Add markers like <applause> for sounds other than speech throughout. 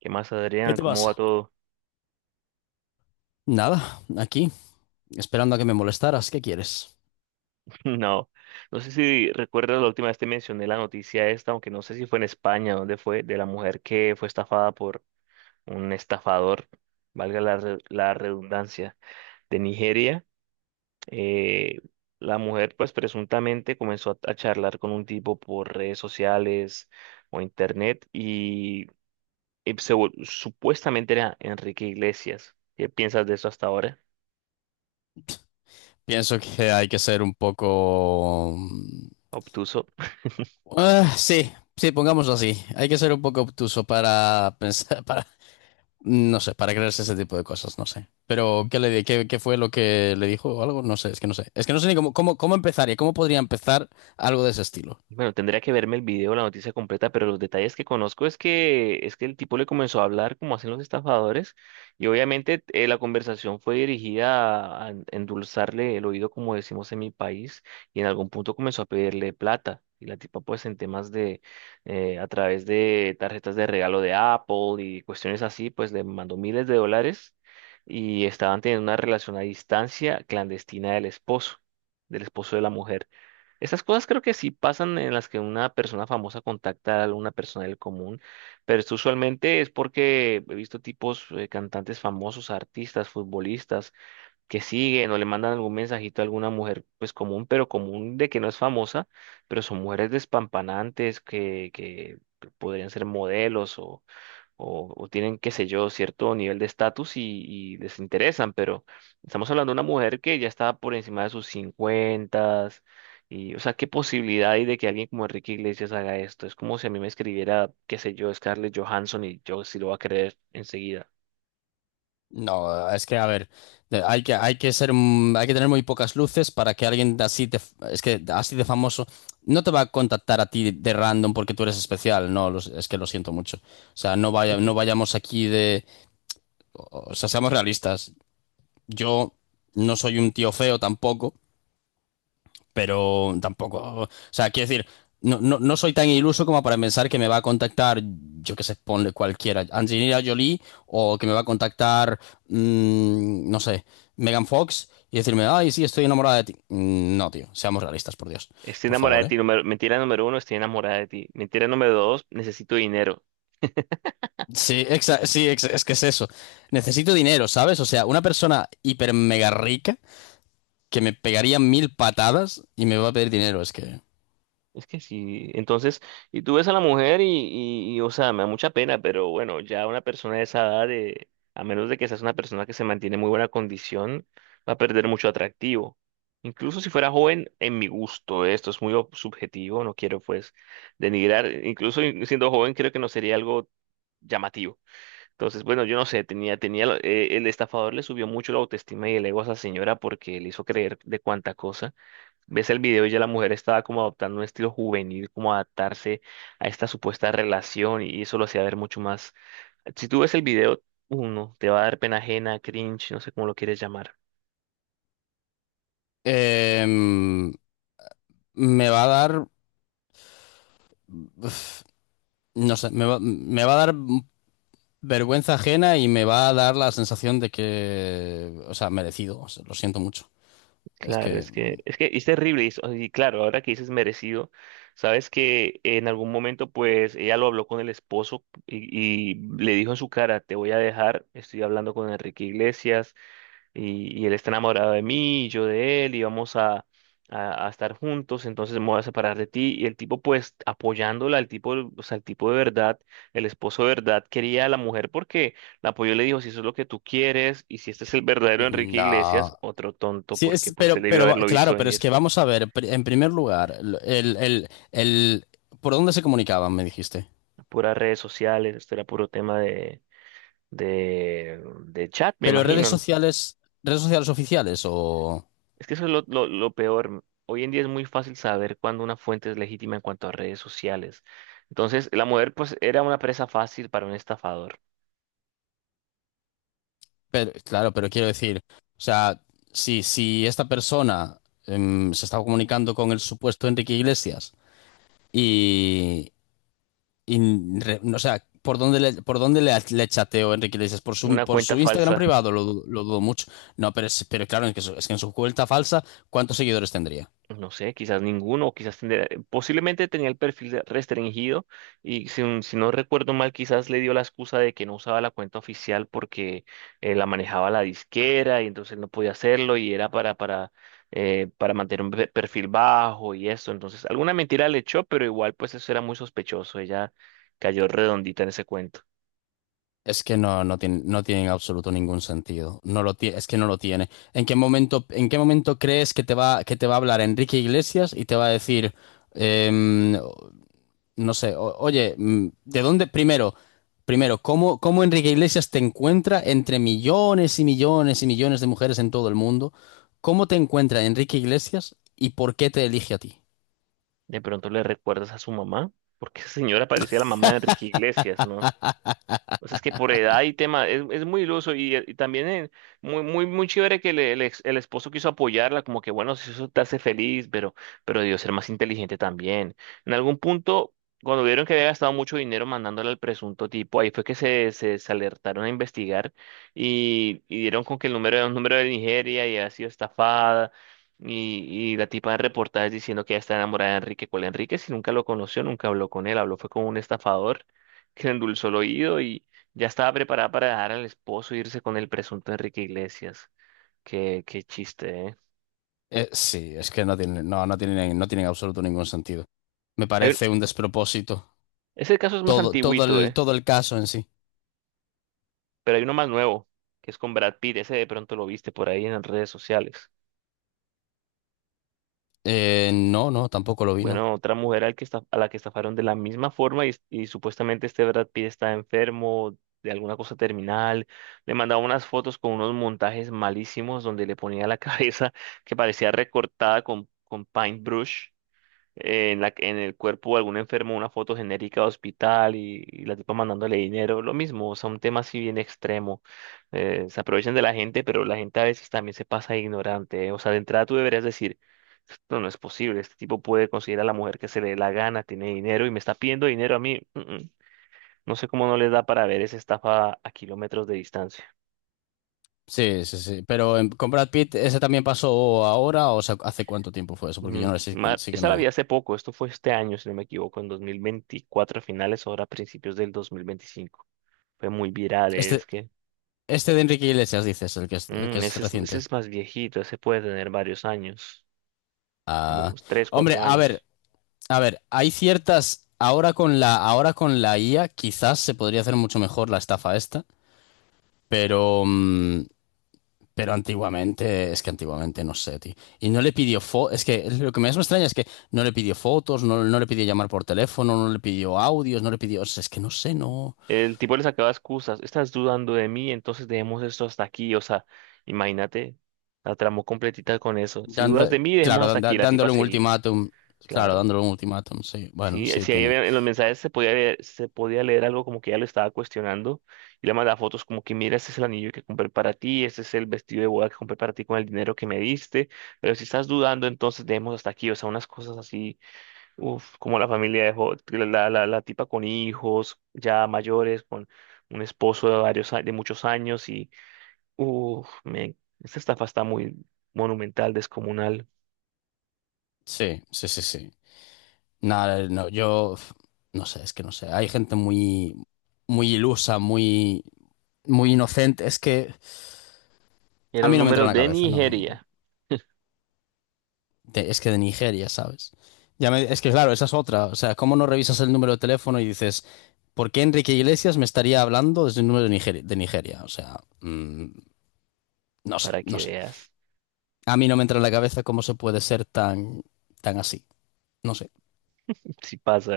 ¿Qué más, ¿Qué Adrián? te ¿Cómo va pasa? todo? Nada, aquí, esperando a que me molestaras. ¿Qué quieres? <laughs> No, no sé si recuerdas la última vez te mencioné la noticia esta, aunque no sé si fue en España, ¿dónde fue? De la mujer que fue estafada por un estafador, la redundancia, de Nigeria. Eh, la mujer, pues presuntamente comenzó a charlar con un tipo por redes sociales o internet y supuestamente era Enrique Iglesias. ¿Qué piensas de eso hasta ahora? Pienso que hay que ser un poco... Obtuso. Ah, sí, sí, pongámoslo así. Hay que ser un poco obtuso para <laughs> pensar, para... No sé, para creerse ese tipo de cosas, no sé. Pero, ¿qué, qué fue lo que le dijo o algo? No sé, es que no sé. Es que no sé ni cómo empezaría, cómo podría empezar algo de ese estilo. Bueno, tendría que verme el video, la noticia completa, pero los detalles que conozco es que el tipo le comenzó a hablar como hacen los estafadores y obviamente la conversación fue dirigida a endulzarle el oído, como decimos en mi país, y en algún punto comenzó a pedirle plata. Y la tipa pues en temas de, a través de tarjetas de regalo de Apple y cuestiones así, pues le mandó miles de dólares y estaban teniendo una relación a distancia clandestina del esposo de la mujer. Esas cosas creo que sí pasan en las que una persona famosa contacta a alguna persona del común, pero esto usualmente es porque he visto tipos cantantes famosos, artistas, futbolistas que siguen o le mandan algún mensajito a alguna mujer pues común, pero común de que no es famosa, pero son mujeres despampanantes que podrían ser modelos o tienen, qué sé yo, cierto nivel de estatus y les interesan, pero estamos hablando de una mujer que ya está por encima de sus cincuentas y, o sea, ¿qué posibilidad hay de que alguien como Enrique Iglesias haga esto? Es como si a mí me escribiera, qué sé yo, Scarlett Johansson y yo sí lo voy a creer enseguida. No, es que a ver, hay que ser, hay que tener muy pocas luces para que alguien de así de, f- es que de- así de famoso no te va a contactar a ti de random porque tú eres especial, no, es que lo siento mucho. O sea, no vayamos aquí de, o sea, seamos realistas. Yo no soy un tío feo tampoco pero tampoco. O sea, quiero decir, no soy tan iluso como para pensar que me va a contactar, yo qué sé, ponle cualquiera, Angelina Jolie, o que me va a contactar, no sé, Megan Fox, y decirme, ay, sí, estoy enamorada de ti. No, tío, seamos realistas, por Dios, Estoy por enamorada favor, de ¿eh? ti, mentira número uno, estoy enamorada de ti. Mentira número dos, necesito dinero. Sí, sí, es que es eso. Necesito dinero, ¿sabes? O sea, una persona hiper mega rica que me pegaría mil patadas y me va a pedir dinero, es que... Es que sí, entonces, y tú ves a la mujer y, o sea, me da mucha pena, pero bueno, ya una persona de esa edad, a menos de que seas una persona que se mantiene en muy buena condición, va a perder mucho atractivo. Incluso si fuera joven, en mi gusto, esto es muy subjetivo, no quiero pues denigrar, incluso siendo joven creo que no sería algo llamativo. Entonces, bueno, yo no sé, el estafador le subió mucho la autoestima y el ego a esa señora porque le hizo creer de cuánta cosa. Ves el video y ya la mujer estaba como adoptando un estilo juvenil, como adaptarse a esta supuesta relación y eso lo hacía ver mucho más. Si tú ves el video, uno, te va a dar pena ajena, cringe, no sé cómo lo quieres llamar. Em, me va a dar... uf. No sé, me va a dar vergüenza ajena y me va a dar la sensación de que, o sea, merecido, o sea, lo siento mucho. Es Claro, que, es que es terrible y claro, ahora que dices merecido, sabes que en algún momento pues ella lo habló con el esposo y le dijo en su cara, te voy a dejar, estoy hablando con Enrique Iglesias. Y y, él está enamorado de mí, y yo de él, y vamos a estar juntos, entonces me voy a separar de ti. Y el tipo, pues, apoyándola, el tipo, o sea, el tipo de verdad, el esposo de verdad, quería a la mujer porque la apoyó y le dijo, si eso es lo que tú quieres, y si este es el verdadero Enrique Iglesias, no. otro tonto, Sí, porque es, pues se debió pero, haberlo visto claro, pero es venir. que vamos a ver, en primer lugar, ¿por dónde se comunicaban, me dijiste? Puras redes sociales, esto era puro tema de... De, de chat, me Pero imagino. redes ¿No? sociales, ¿redes sociales oficiales o...? Es que eso es lo peor. Hoy en día es muy fácil saber cuándo una fuente es legítima en cuanto a redes sociales. Entonces, la mujer pues era una presa fácil para un estafador, Pero claro, pero quiero decir, o sea, si esta persona se estaba comunicando con el supuesto Enrique Iglesias y... Y, no, o sea, ¿por dónde le, le chateo Enrique Iglesias? Una Por cuenta su Instagram falsa. privado? Lo, lo dudo mucho. No, pero, pero claro, es que, es que en su cuenta falsa, ¿cuántos seguidores tendría? No sé, quizás ninguno, o quizás posiblemente tenía restringido y si, si no recuerdo mal, quizás le dio la excusa de que no usaba la cuenta oficial porque la manejaba la disquera y entonces no podía hacerlo y era para mantener un perfil bajo y eso. Entonces, alguna mentira le echó, pero igual pues eso era muy sospechoso. Ella cayó redondita en ese cuento. Es que no, no tiene, no tiene en absoluto ningún sentido. No lo tie- Es que no lo tiene. ¿En qué momento, ¿en qué momento crees que que te va a hablar Enrique Iglesias y te va a decir, em, no sé, oye, ¿de dónde? Primero, primero, ¿cómo, cómo Enrique Iglesias te encuentra entre millones y millones y millones de mujeres en todo el mundo? ¿Cómo te encuentra Enrique Iglesias y por qué te elige a ti? De pronto le recuerdas a su mamá, porque esa señora parecía la mamá de Enrique Iglesias, ¿no? O sea, es que por edad y tema, es muy iluso y también muy chévere que le- el, ex- el esposo quiso apoyarla, como que bueno, si eso te hace feliz, pero debió ser más inteligente también. En algún punto, cuando vieron que había gastado mucho dinero mandándole al presunto tipo, ahí fue que se alertaron a investigar y dieron con que el número era un número de Nigeria y había sido estafada. Y, y la tipa de reportajes diciendo que ella está enamorada de Enrique. ¿Cuál Enrique? Si nunca lo conoció, nunca habló con él, habló fue con un estafador que le endulzó el oído ya estaba preparada para dejar al esposo e irse con el presunto Enrique Iglesias. Qué, qué chiste, ¿eh? Sí, es que no tiene, no, no tiene, no tiene en absoluto ningún sentido. Me Hay un- parece un despropósito. Ese caso es más Todo, antiguito, ¿eh? todo el caso en sí. Pero hay uno más nuevo, que es con Brad Pitt. Ese de pronto lo viste por ahí en las redes sociales. No, no, tampoco lo vi, no. Bueno, otra mujer al que a la que estafaron de la misma forma y supuestamente este Brad Pitt está enfermo de alguna cosa terminal. Le mandaba unas fotos con unos montajes malísimos donde le ponía la <laughs> cabeza que parecía recortada con paintbrush en el cuerpo de algún enfermo una foto genérica de hospital y la tipa mandándole dinero, lo mismo, o sea, un tema así bien extremo. Se aprovechan de la gente, pero la gente a veces también se pasa de ignorante, eh. O sea, de entrada tú deberías decir, esto no es posible, este tipo puede conseguir a la mujer que se le dé la gana, tiene dinero y me está pidiendo dinero a mí. Mm, mm. No sé cómo no les da para ver esa estafa a kilómetros de distancia. Sí, sí, sí. Pero con Brad Pitt, ¿ese también pasó ahora o sea, hace cuánto tiempo fue eso? Porque yo no sé, sí que Esa la no. vi hace poco, esto fue este año, si no me equivoco, en 2024 a finales, ahora a principios del 2025. Fue muy viral, es Este, que Este de Enrique Iglesias, dices, el que es ese reciente. es más viejito, ese puede tener varios años, como Ah, unos 3 hombre, 4 años. a ver, hay ciertas. Ahora con la IA, quizás se podría hacer mucho mejor la estafa esta, pero, pero antiguamente, es que antiguamente no sé, tío. Y no le pidió fo, es que lo que más me extraña es que no le pidió fotos, no, no le pidió llamar por teléfono, no le pidió audios, no le pidió, o sea, es que no sé, no. El tipo le sacaba excusas, estás dudando de mí, entonces dejemos esto hasta aquí, o sea, imagínate, la tramó completita con eso. Si dudas Dando- de mí, dejemos claro, hasta aquí, la tipa dándole un seguía, ultimátum, claro, claro. dándole un ultimátum, sí, bueno, Sí, sí, sí, tiene, en los mensajes se podía leer algo como que ella lo estaba cuestionando y le mandaba fotos como que mira, este es el anillo que compré para ti, este es el vestido de boda que compré para ti con el dinero que me diste, pero si estás dudando, entonces dejemos hasta aquí, o sea, unas cosas así, uf, como la familia dejó, la tipa con hijos ya mayores, con un esposo de de muchos años uff, men, esta estafa está muy monumental, descomunal. sí, sí, sí, sí. Nada, no, yo no sé, es que no sé. Hay gente muy, muy ilusa, muy, muy inocente. Es que a Era un mí no me entra número en la de cabeza, no. Nigeria, Es que de Nigeria, ¿sabes? Es que claro, esa es otra. O sea, ¿cómo no revisas el número de teléfono y dices, ¿por qué Enrique Iglesias me estaría hablando desde un número de Nigeria? ¿De Nigeria? O sea, no sé, para no que sé. veas A mí no me entra en la cabeza cómo se puede ser tan, tan así. No sé. <laughs> si pasa.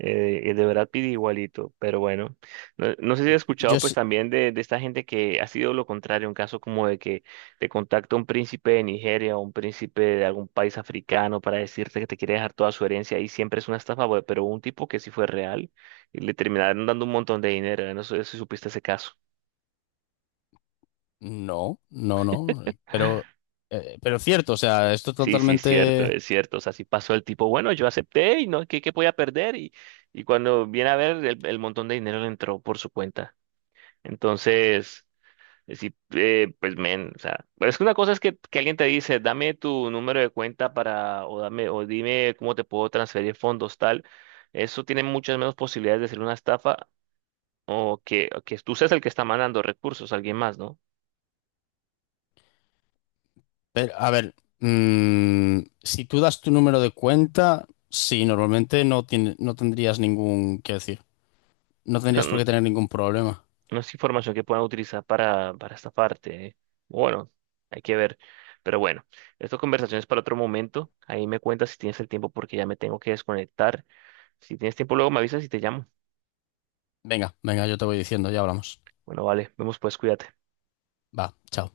El de Brad Pitt igualito, pero bueno, no, no sé si has Yo, escuchado pues sí. también de esta gente que ha sido lo contrario, un caso como de que te contacta un príncipe de Nigeria o un príncipe de algún país africano para decirte que te quiere dejar toda su herencia y siempre es una estafa, pero hubo un tipo que sí fue real y le terminaron dando un montón de dinero, no. No sé si supiste ese caso. No, no, no, <laughs> pero cierto, o sea, esto Sí, sí, es cierto, totalmente... es cierto. O sea, si pasó el tipo, bueno, yo acepté y no, ¿qué, qué podía perder? Y cuando viene a ver, el montón de dinero le entró por su cuenta. Entonces, sí, pues men, o sea, pero es que una cosa es que alguien te dice, dame tu número de cuenta para, o dame, o dime cómo te puedo transferir fondos, tal. Eso tiene muchas menos posibilidades de ser una estafa o que tú seas el que está mandando recursos a alguien más, ¿no? pero, a ver, si tú das tu número de cuenta, sí, normalmente no tiene, no tendrías ningún, qué decir, no O sea, tendrías por no, qué tener ningún problema. no es información que puedan utilizar para estafarte, ¿eh? Bueno, hay que ver. Pero bueno, esta conversación es para otro momento. Ahí me cuentas si tienes el tiempo porque ya me tengo que desconectar. Si tienes tiempo, luego me avisas y te llamo. Venga, venga, yo te voy diciendo, ya hablamos. Bueno, vale, vemos pues, cuídate. Va, chao.